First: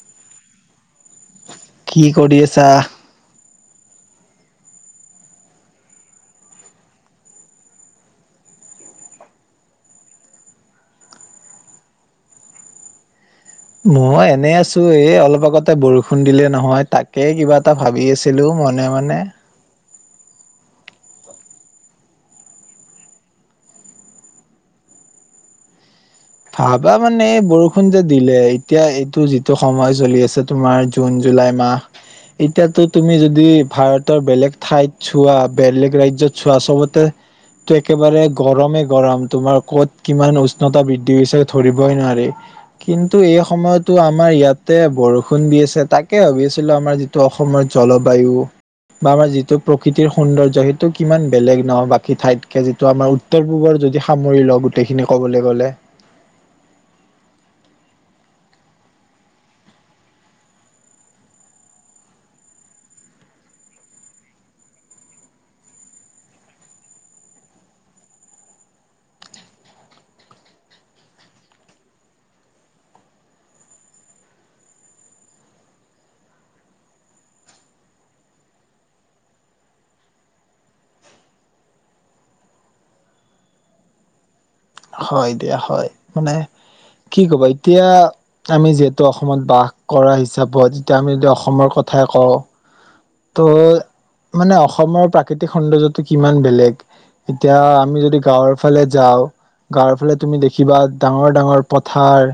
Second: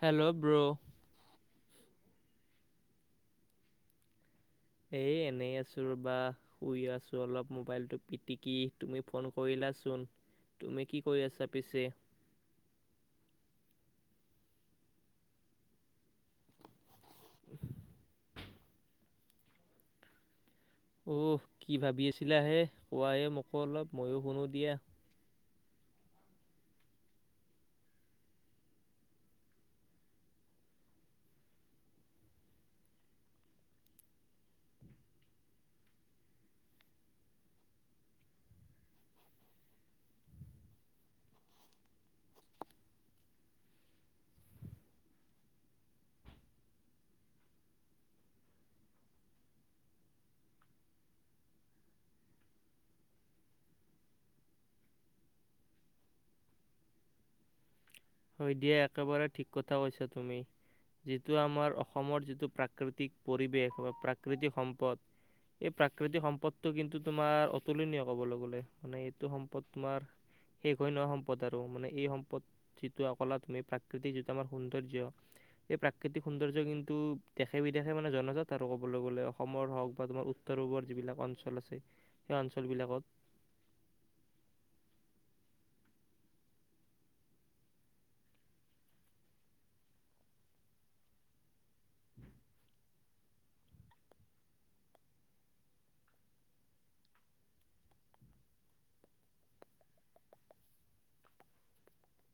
Hello, bro. কি কৰি আছা? এ এনেই আছো ৰ'বা, শুই আছো অলপ মোবাইলটো পিটিকি তুমি ফোন কৰিলাচোন। তুমি কি কৰি আছা পিছে? মই এনেই আছো, এই অলপ আগতে বৰষুণ দিলে নহয় তাক কে কিবা এটা ভাবি আছ আছিলো মনে মনে অহ কি ভাবি আছিলা হে? কোৱাহে মোকো অলপ, ময়ো শুনো দিয়া। ভাবা মানে বৰষুণ যে দিলে এতিয়া এইটো যিটো সময় চলি আছে তোমাৰ জুন জুলাই মাহ, এতিয়াতো তুমি যদি ভাৰতৰ বেলেগ ঠাইত চোৱা, বেলেগ ৰাজ্যত চোৱা, চবতে তো একেবাৰে গৰমে গৰম তোমাৰ ক'ত কিমান উষ্ণতা বৃদ্ধি ধি হৈছে ধৰিবই নোৱাৰি। কিন্তু এই সময়তো আমাৰ ইয়াতে বৰষুণ দি আছে তাকে ভাবি আছিলো আমাৰ যিটো অসমৰ জলবায়ু, বা আমাৰ যিটো প্ৰকৃতিৰ সৌন্দৰ্য্য সেইটো কিমান বেলেগ নহ বাকী ঠাইতকে যিটো আমাৰ উত্তৰ পূবৰ যদি সামৰি লওঁ গোটেইখিনি ক'বলে গ'লে হয় দিয়া একেবাৰে ঠিক কথা কৈছা তুমি। যিটো আমাৰ অসমৰ যিটো প্ৰাকৃতিক পৰিৱেশ বা প্ৰাকৃতিক সম্পদ, এই প্ৰাকৃতিক সম্পদটো কিন্তু তোমাৰ অতুলনীয় কবলৈ গলে, মানে এইটো সম্পদ তোমাৰ শেষ হৈ নোৱা সম্পদ আৰু মানে এই সম্পদি কলা তুমি প্ৰাকৃতিক যিটো আমাৰ সৌন্দৰ্য্য, এই প্ৰাকৃতিক সৌন্দৰ্য কিন্তু দেশে বিদেশে মানে জনজাত আৰু কবলৈ গলে, অসমৰ হওক বা তোমাৰ উত্তৰ পূৱৰ যিবিলাক অঞ্চল আছে সেই অঞ্চল বিলাকত হয় দিয়া হয়, মানে কি কবা এতিয়া আমি যিহেতু অসমত বাস কৰা হিচাপত যিতিয়া আমি যদি অসমৰ কথাই কওঁ ত', মানে অসমৰ প্ৰাকৃতিক সৌন্দৰ্যটো কিমান বেলেগ। এতিয়া আমি যদি গাঁৱৰ ফালে যাওঁ, গাঁৱৰ ফালে তুমি দেখিবা ডাঙৰ ডাঙৰ পথাৰ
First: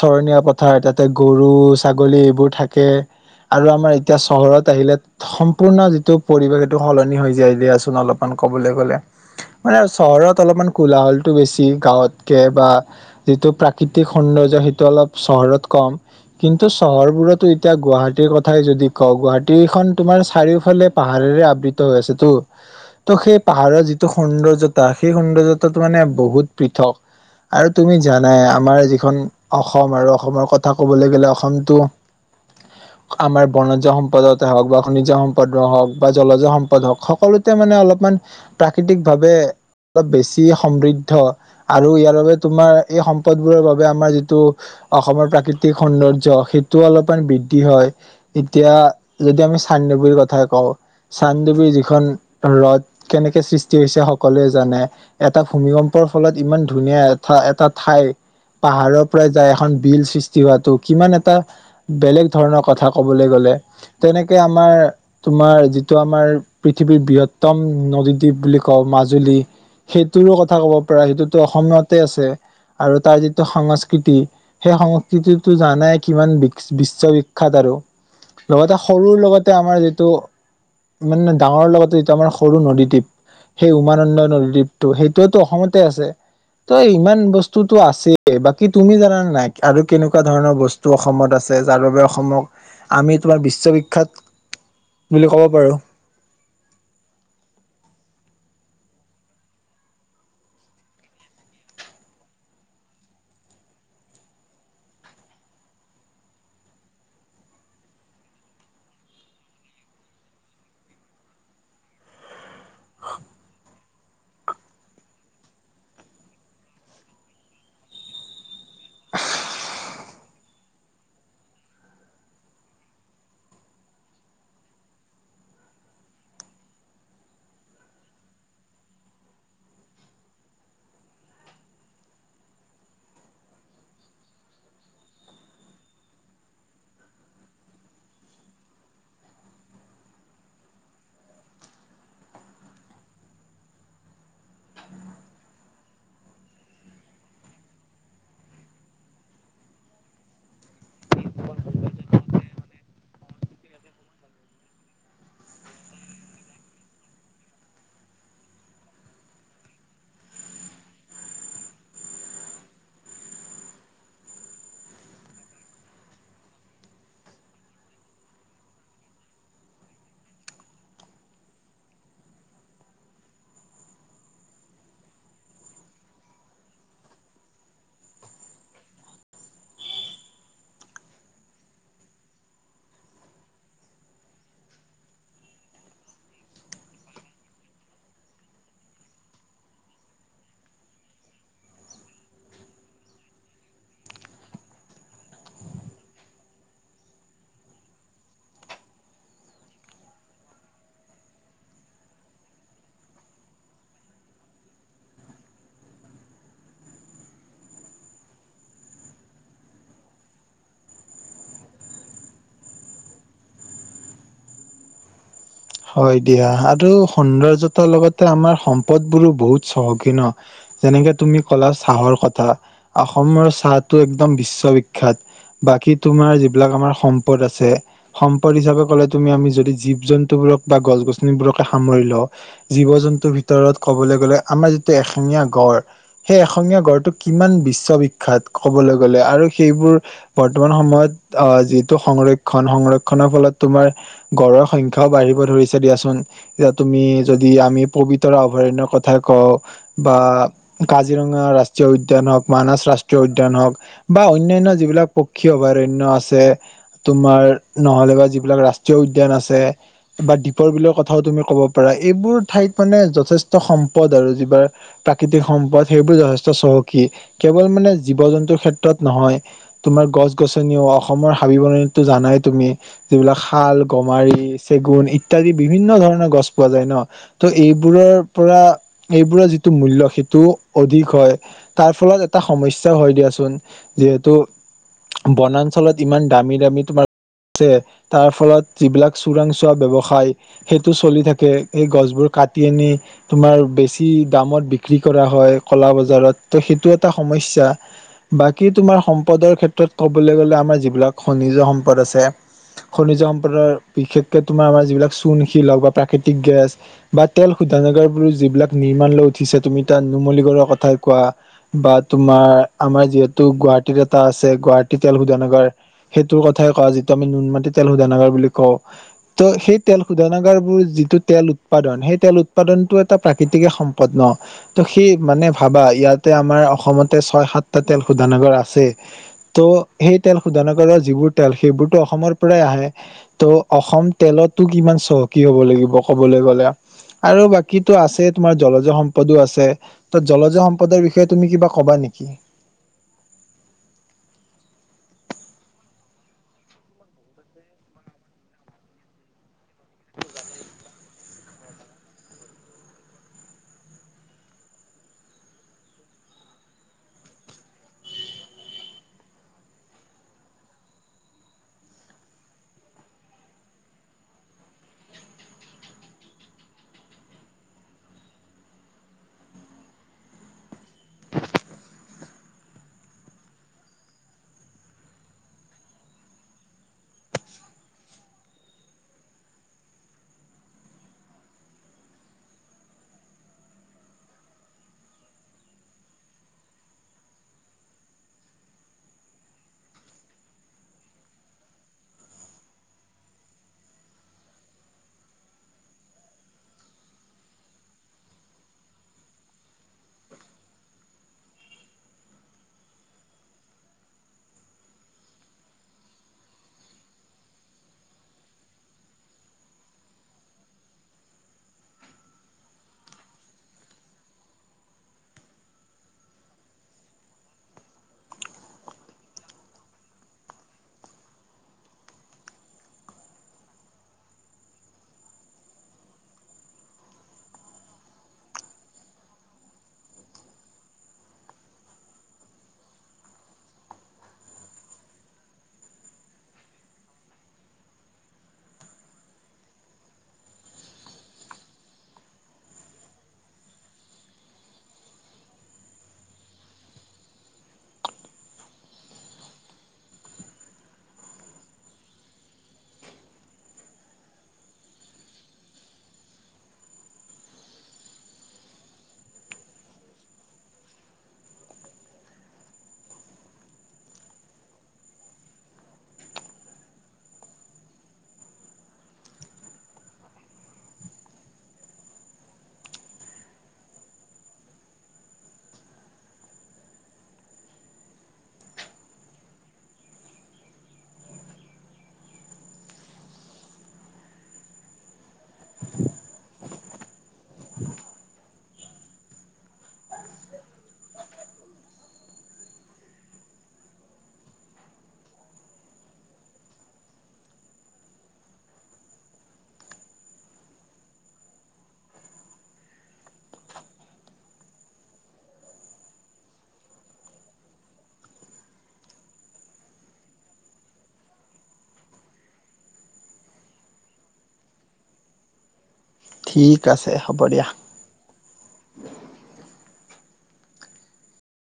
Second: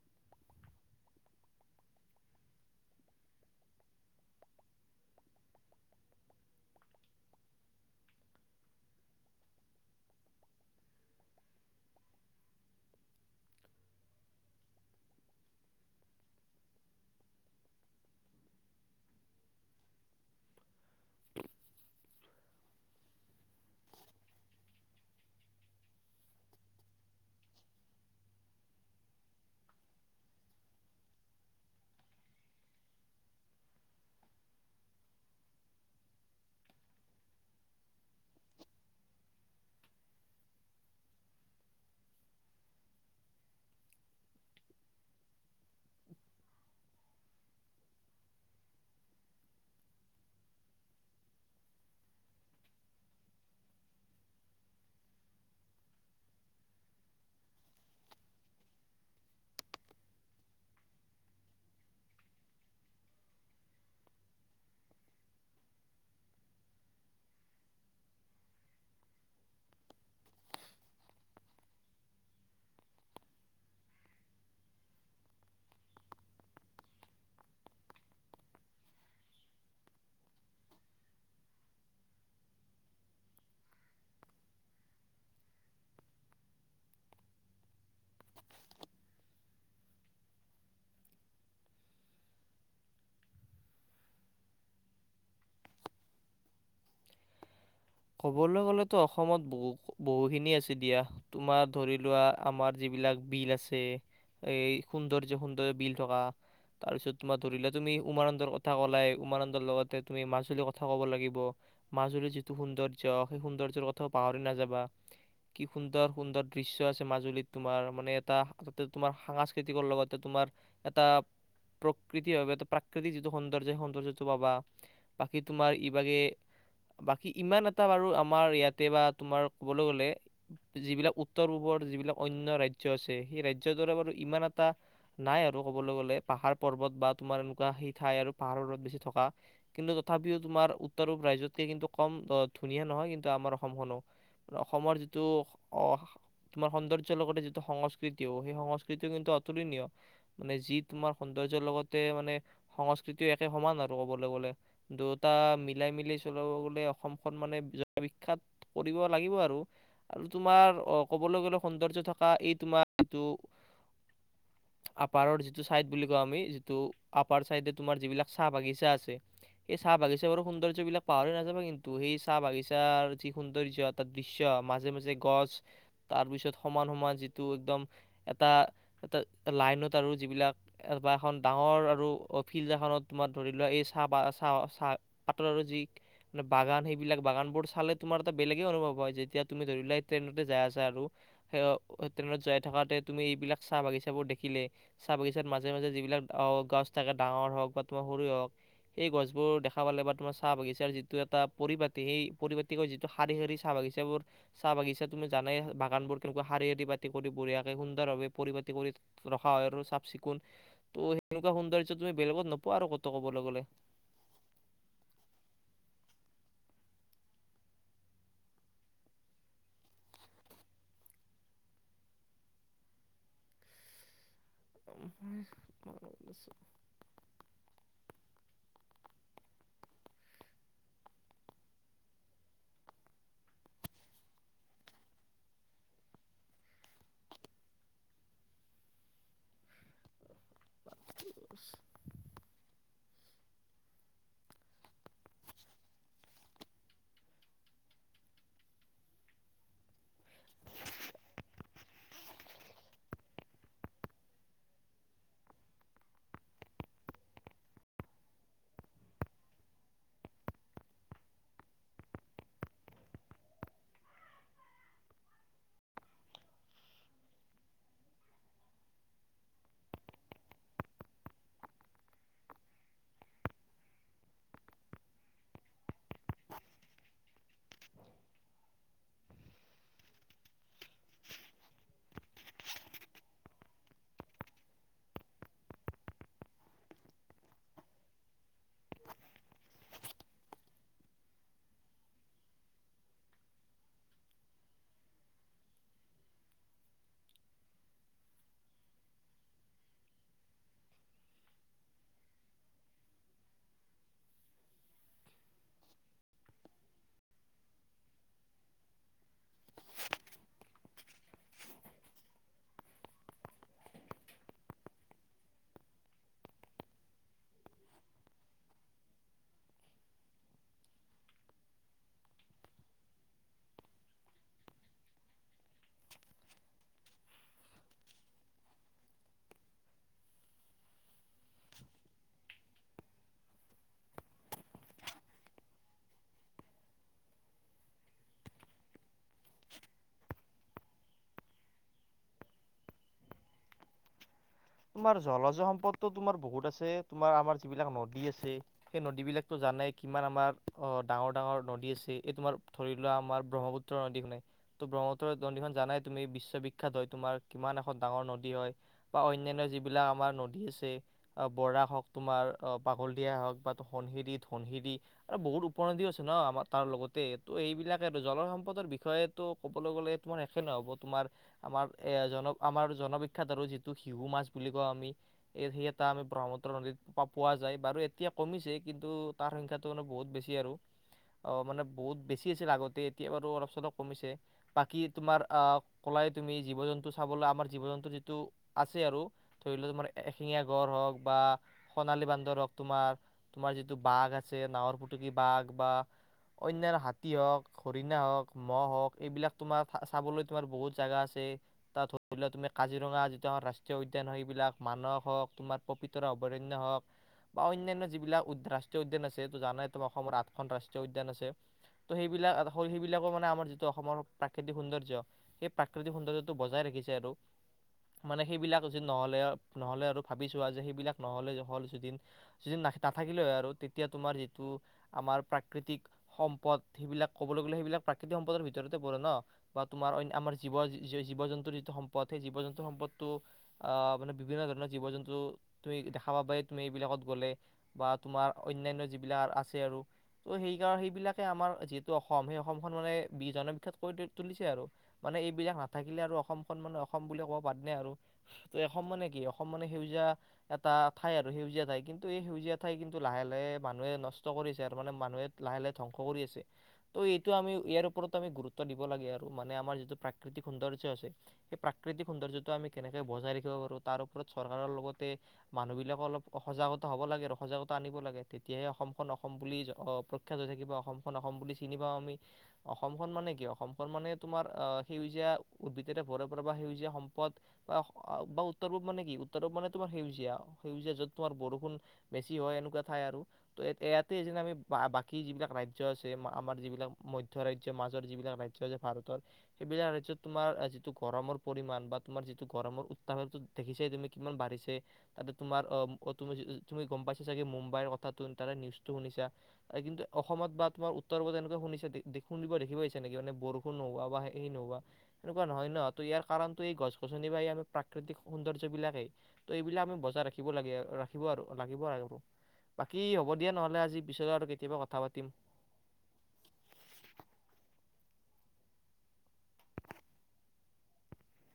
চৰণীয়া পথাৰ তাতে গৰু, ছাগলী, এইবোৰ থাকে আৰু আমাৰ এতিয়া চহৰত আহিলে সম্পূৰ্ণ যিটো পৰিৱেশ সেইটো সলনি হৈ যায় দিয়াচোন অলপমান ক'বলৈ গ'লে। মানে চহৰত অলপমান কোলাহলটো বেছি গাঁৱতকে বা যিটো প্ৰাকৃতিক সৌন্দৰ্য সিটো অলপ চহৰত কম কিন্তু চহৰবোৰতো এতিয়া গুৱাহাটীৰ কথাই যদি কওঁ, গুৱাহাটীখন তোমাৰ চাৰিওফালে পাহাৰেৰে আবৃত্ত হৈ আছেতো। ত' সেই পাহাৰৰ যিটো সৌন্দৰ্যতা সেই সৌন্দৰ্যতাটো মানে বহুত পৃথক আৰু তুমি জানাই আমাৰ যিখন অসম আৰু অসমৰ কথা ক'বলৈ গ'লে অসমতো আমাৰ বনজ সম্পদায়তে হওক বা জ সম্পদ হওঁক বা জলজয় সম্পদ হওঁক, সকলোতে মানে অলপমান প্ৰাকৃতিক ভাৱে অলপ বেছি সম চান্ডুবিৰ কথা কওঁ। চান্ডুবিৰ যিখন ৰদ কেনেকে সৃষ্টি হৈছে সকলোৱে জানে, এটা ভূমিকম্পৰ ফলত ইমান ধুনীয়া এঠা এটা ঠাই, পাহাৰৰ কে আমাৰ, তোমাৰ যিটো আমাৰ পৃথিৱীৰ বৃহত্তম নদীদ্বীপ বুলি কওঁ মাজুলী সেইটোৰো কথা ক'ব পাৰা সিটোতো অসমীয়াতে আছে আৰু তাৰ যিটো সংস্কৃতি, সেই সংস্কৃতিটো জানাই কিমান বিশ্ববিখ্যাত আৰু লগতে সৰুৰ লগতে আমাৰ যিটো, মানে ডাঙৰ লগতে যিটো আমাৰ সৰু নদীদ্বীপ সেই উমানন্দ নদীদ্বীপটো সেইটোৱো অসমতে আছে। ত' ইমান বস্তুতো আছে বাকী তুমি জানানা নাই আৰু কেনেকুৱা ধৰণৰ বস্তু অসমত আছে যাৰ বাবে অসমক আমি তোমাৰ বিশ্ববি বিখ্যাত বুলি ক'ব পাৰোঁ। ক'বলৈ গলেতো অসমত বহু-বহুখিনি আছে দিয়া, তোমাৰ ধৰি লোৱা আমাৰ যিবিলাক বিল আছে এই সৌন্দৰ্য সুন্দৰয় বিল থকা তাৰ পিছত তোমাৰ ধৰিলোৱা তুমি উমানন্দৰ কথা কলাই উমানন্দৰ লগতে তুমি মাজুলীৰ কথা ক'ব লাগিব মাজুল যি সৌন্দৰ্য্য, সেই সৌন্দৰ্যৰ কথাও পাহৰি নাযাবা। কি সুন্দৰ সুন্দৰ দৃশ্য আছে মাজুলীত তোমাৰ মানে এটা তাতে তোমাৰ সাংস্কৃতিকৰ লগতে তোমাৰ এটা প্ৰকৃতি এটা প্ৰাকৃতিক যিটো সৌন্দৰ্য, সেই সৌন্দৰ্যটো পাবা বাকী তোমাৰ ইবাগে বা ই ইমান এটা বাৰু আমাৰ ইয়াতে বা তোমাৰ ক'বলৈ গ'লে, যিবিলাক উত্তৰ পূৱৰ যিবিলাক অন্য ৰাজ্য আছে সেই ৰাজ্যৰ দৰে বাৰু ইমান এটা নাই আৰু ক'বলৈ গ'লে, পাহাৰ পৰ্বত বা তোমাৰ এনেকুৱা সেই ঠাই আৰু পাহাৰৰ ত বেছি থকা কিন্তু তথাপিও তোমাৰ উত্তৰ পূব ৰাজ্যতকে কিন্তু কম অ ধুনীয়া ন অসমখন মানে বিখ্যাত কৰিব লাগিব আৰু, আৰু তোমাৰ অ ক'বলৈ গলে সৌন্দৰ্য থকা এই তোমাৰ যিটো আপাৰৰ যিটো চাইদ বুলি কওঁ আমি যিটো আপাৰ চাইড তোমাৰ যিবিলাক চাহ বাগিচা আছে, সেই চাহ বাগিচা বোৰ সৌন্দৰ্য্যবিলাক পাহৰি নাযাবা কিন্তু ত' সেই চাহ বাগিচাৰ যি সৌন্দৰ্য এটা দৃশ্য মাজে মাজে গছ, তাৰপিছত সমান সমান যিটো একদম এটা এটা লাইনত আৰু যিবিলাক বা এখন ডাঙৰ আৰু ফিল্ড এখনত তোমাৰ ধৰি লোৱা এই চাহ পা চাহ চাহ পাতৰ আৰু যি মানে বাগান সেইবিলাক বাগানবোৰ চালে তোমাৰ এটা বেলেগেই অনুভৱ হয়, যেতিয়া তুমি ধৰি লোৱা এই ট্ৰেইনতে যাই আছা আৰু সেই অ ট্ৰেইনত যাই থকাতে তুমি এইবিলাক চাহ বাগিচাবোৰ দেখিলে, চাহ বাগিচাত মাজে মাজে যিবিলাক অ গছ থাকে ডাঙৰ হওক বা তোমাৰ সৰু হওক, সেই গছবোৰ দেখা পালে বা তোমাৰ চাহ বাগিচাৰ যি তো এটা পৰিপাতি। সেই পৰিপতি কৈ যিটো শাৰী শাৰী চাহ বাগিচাবোৰ, চাহ বাগিচা তুমি জানাই বাগানবোৰ কেনেকুৱা শাৰী পাতি কৰি বঢিয়াকে সুন্দৰভাৱে পৰিপাতি কৰি ৰখা হয় আৰু চাফ চিকুণ, ত' সেনেকুৱা সৌন্দৰ্য তুমি বেলেগত নোপোৱা আৰু ক'ত কবলৈ গলে। হয় দিয়া, আৰু সৌন্দৰ্য্যতাৰ লগতে আমাৰ সম্পদবোৰো বহুত চহকী ন, যেনেকে তুমি কলা চাহৰ কথা অসমৰ চাহটো একদম বিশ্ব বিখ্যাত, বাকী তোমাৰ যিবিলাক আমাৰ সম্পদ আছে সম প হিচাপে কলে তুমি আমি যদি জীব জন্তুবোৰক বা গছ গছনিবোৰকে সামৰি লও। জীৱ জন্তুৰ ভিতৰত ক'বলৈ গলে আমাৰ যিটো এশিঙীয়া গড়, সেই এশিঙীয়া গড়টো কিমান বিশ্ববিখ্যাত ক'বলৈ গলে আৰু সেইবোৰ বৰ্তমান সময়ত আহ যিটো সংৰক্ষণ সংৰক্ষনৰৰ ফলত তোমাৰ গড়ৰ সংখ্যাও বাঢ়িব ব ধৰিছে দিয়াচোন। এতিয়া তুমি যদি আমি পবিতৰা অভয়াৰণ্য কথা কওঁ বা কাজিৰঙা ৰাষ্ট্ৰীয় উদ্যান হওঁক, মানছ ৰাষ্ট্ৰীয় উদ্যান হওঁক, বা অন্যান্য যিবিলাক পক্ষী অভয়াৰণ্য আছে, তোমাৰ নহ'লে বা যিবিলাক ৰাষ্ট্ৰীয় উদ্যান আছে বা দ্বীপৰ বিলৰ কথাও তুমি ক'ব পাৰা। এইবোৰ ঠাইত মানে যথেষ্ট সম্পদ আৰু যিবাৰ প্ৰাকৃতিক সম্পদ সেইবোৰ যথেষ্ট চহকী, কেৱল মানে জীৱ-জন্তুৰ ক্ষেত্ৰত নহয় তোমাৰ গছ গছনিও অসমৰ হাবি বননিতো জানাই তুমি যিবিলাক শাল, গমাৰি চেগুণ, ইত্যাদি বিভিন্ন ধৰণৰ গছ পোৱা যায় ন। ত' এইবোৰৰ পৰা এইবোৰৰ যিটো মূল্য সেইটো অধিক হয়, তাৰ ফলত এটা সমস্যাও হয় দিয়াচোন চোৰাং চোৱা ব্যৱসায়, সেইটো চলি থাকে। এই গছবোৰ কাটি আনি তোমাৰ বেছি দামত বিক্ৰী কৰা হয় কলা বজাৰত, ত' সেইটো এটা সমস্যা বাকী তোমাৰ সম্পদৰ ক্ষেত্ৰত ক'বলে গ'লে আমাৰ যিবিলাক খনিজ সম্পদ আছে, খনিজ সম্পদৰ বিশেষকে তোমাৰ আমাৰ যিবিলাক চূণশিল হওঁক বা প্ৰাকৃতিক গেছ বা তেল শোধনাগাৰবোৰো যিবিলাক নিৰ্মাণ লৈ উঠিছে, তুমি তাত নুমলীগড়ৰ কথাই কোৱা বা তোমাৰ আমাৰ যিহেতু গুৱাহাটীত এটা আছে গুৱাহাটী তেল শোধনাগাৰ সেইটোৰ কথাই কোৱা, যিটো আমি নুনমাটি তেল শোধনাগাৰ বুলি কওঁ ত' সেই তেল শোধনাগৰবোৰ যিটো তেল উৎপাদন, সেই তেল উৎপাদনটো এটা প্ৰাকৃতিকে সম্পদ ন। ত' সেই মানে ভাবা ইয়াতে আমাৰ অসমতে ছয় সাতটা তেল শোধনাগৰ আছে, ত' সেই তেল শোধনাগৰৰ যিবোৰ তেল সেইবোৰতো অসমৰ পৰাই আহে ত' অসম তেলতটো কিমান চহকী হ'ব লাগিব কবলৈ গলে আৰু বাকীটো আছেই তোমাৰ জলজয় সম্পদো আছে। ত' জলজয় সম্পদৰ বিষয়ে তুমি কিবা কবা নিকি? তোমাৰ জলজ সম্পদো তোমাৰ বহুত আছে তোমাৰ আমাৰ যিবিলাক নদী আছে সেই নদীবিলাকটো জানাই কিমান আমাৰ অ ডাঙৰ ডাঙৰ নদী আছে এই তোমাৰ ধৰি লোৱা আমাৰ ব্ৰহ্মপুত্ৰ নদী খনে ত ব্ৰহ্মপুত্ৰ নদী খন জানাই তুমি বিশ্ববিখ্যাত হয় তোমাৰ কিমান এখন ডাঙৰ নদী হয় বা অন্য অনান্য যিবিলাক আমাৰ নদী আছে বৰাক হওঁক তোমাৰ পাগল দিয়া হওক বা ধনশিৰি ধনশিৰি আৰু বহুত উপনদীও আছে ন আমাৰ তাৰ লগতে তো এইবিলাকে আৰু জলসম্পদৰ বিষয়েটো ক'বলৈ গ'লে তোমাৰ শেষে নহ'ব তোমাৰ আমাৰ এ জন আমাৰ জনবিখ্যাত আৰু যিটো শিশু মাছ বুলি কওঁ আমি এই সেই এটা আমি ব্ৰহ্মুপুত্ৰ নদীত পোৱা যায় বাৰু এতিয়া কমিছে কিন্তু তাৰ সংখ্যাটো মানে বহুত বেছি আৰু অ মানে বহুত বেছি আছিল আগতে এতিয়া বাৰু অলপ চলপ কমিছে বাকী তোমাৰ আহ কলাই তুমি জীৱ জন্তু চাবলৈ আমাৰ জীৱ জন্তু যিটো আছে আৰু ধৰি লোৱা তোমাৰ এশিঙীয়া গড় হওক বা সোণালী বান্দৰ হওঁক তোমাৰ তোমাৰ যিটো বাঘ আছে নাহৰ ফুটুকি বাঘ বা অনান্য হাতী হওঁক হৰিণা হওক মহ হওক এইবিলাক তোমাৰ চাবলৈ তোমাৰ বহুত জাগা আছে তাত ধৰি লোৱা তুমি কাজিৰঙা ৰাষ্ট্ৰীয় উদ্যান হয় সেইবিলাক মানস হওক তোমাৰ পবিতৰা অভয়াৰণ্য হওক বা অনান্যয় যিবিলাক উ ৰাষ্ট্ৰীয় উদ্যান আছে ত জানাই তোমাৰ অসমৰ আঠখন ৰাষ্ট্ৰীয় উদ্যান আছে ত' সেইবিলাক সেইবিলাকো মানে আমাৰ যিটো অসমৰ প্ৰাকৃতিক সৌন্দৰ্য্য সেই প্ৰাকৃতিক সৌন্দৰ্যটো বজাই ৰাখিছে আৰু মানে সেইবিলাক যদি নহ'লে নহলে আৰু ভাবিছোৱা যে সেইবিলাক নহ'লে হ'ল যিদিন নাথাকিলে হয় আৰু তেতিয়া তোমাৰ যিটো আমাৰ প্ৰাকৃতিক সম্পদ সেইবিলাক ক'বলৈ গ'লে সেইবিলাক প্ৰাকৃতিক সম্পদৰ ভিতৰতে পৰে ন বা তোমাৰ আমাৰ জীৱ জীৱ জন্তুৰ যিটো সম্পদ সেই জীৱ জন্তু সম্পদটো আহ মানে বিভিন্ন ধৰণৰ জীৱ জন্তু তুমি দেখা পাব তুমি এইবিলাকত গ'লে বা তোমাৰ অনান্য যিবিলাক আছে আৰু ত' সেইকাৰ সেইবিলাকে আমাৰ যিহেতু অসম সেই অসমখন মানে বি জনবিখ্যাত কৰি তুলিছে আৰু মানে এইবিলাক নাথাকিলে আৰু অসমখন মানে অসম বুলি কব বাদ আৰু অসম মানে কি অসম মানে সেউজীয়া এটা ঠাই আৰু সেউজীয়া ঠাই কিন্তু এই সেউজীয়া ঠাই কিন্তু লাহে লাহে মানুহে নষ্ট কৰিছে আৰু মানে মানুহে লাহে লাহে ধ্বংস কৰি আছে ত' এইটো আমি ইয়াৰ ওপৰত আমি গুৰুত্ব দিব লাগে আৰু মানে আমাৰ যিটো প্ৰাকৃতিক সৌন্দৰ্য আছে সেই প্ৰাকৃতিক সৌন্দৰ্য্য টো আমি কেনেকৈ বজাই ৰাখিব পাৰো তাৰ ওপৰত চৰকাৰৰ লগতে মানুহ বিলাকে অলপ সজাগতা হ'ব লাগে আৰু সজাগতা আনিব লাগে তেতিয়াহে অসমখন অসম বুলি প্ৰ্ত হৈ থাকিব বা অসমখন অসম বুলি চিনি পাওঁ আমি অসমখন মানে কি অসমখন মানে তোমাৰ আহ সেউজীয়া উদ্ভিদৰে ভৰে পৰা সেউজীয়া বা বা উত্তৰ পূব মানে কি উত্তৰ পূব মানে তোমাৰ সেউজীয়া সেউজীয়া যত তোমাৰ বৰষুণ বেছি হয় এনেকোৱা ঠাই আৰু ত ইয়াতে যে আমি বা কি যিবিলাক ৰাজ্য আছে আমাৰ যিবিলাক মধ্যৰাজ্য মাজৰ যিবিলাক ৰাজ্য আছে ভাৰতৰ সেইবিলাক ৰাজ্যত তোমাৰ যিটো গৰমৰ পৰিমাণ বা তোমাৰ যিটো গৰমৰ উত্তাপটো দেখিছে তুমি কিমান বাঢ়িছে তাতে তোমাৰ তুমি তুমি গম পাইছা চাগে মুম্বাইৰ কথাটো নিউজটো শুনিছা কিন্তু অসমত বা তুমাৰ উত্তৰ পূবত এনেকুৱা শুনিছ দে শুনিব দেখিব পাইছা নেকি মান বৰষুণ নোহোৱা বা হেৰী নোহোৱা এনেকুৱা নহয় ন ত ইয়াৰ কাৰণটো এই গছ গছনি বা এই আমি প্ৰাকৃতিক সৌন্দৰ্য্য বিলাকেই ত' এইবিলাক আমি বজাই ৰাখিব লাগে ৰাখিব আৰু লাগিব আৰু বাকী হ'ব দিয়া নহ'লে আজি পিছলৈ আৰু কেতিয়াবা কথা পাতিম ঠিক আছে হ'ব দিয়া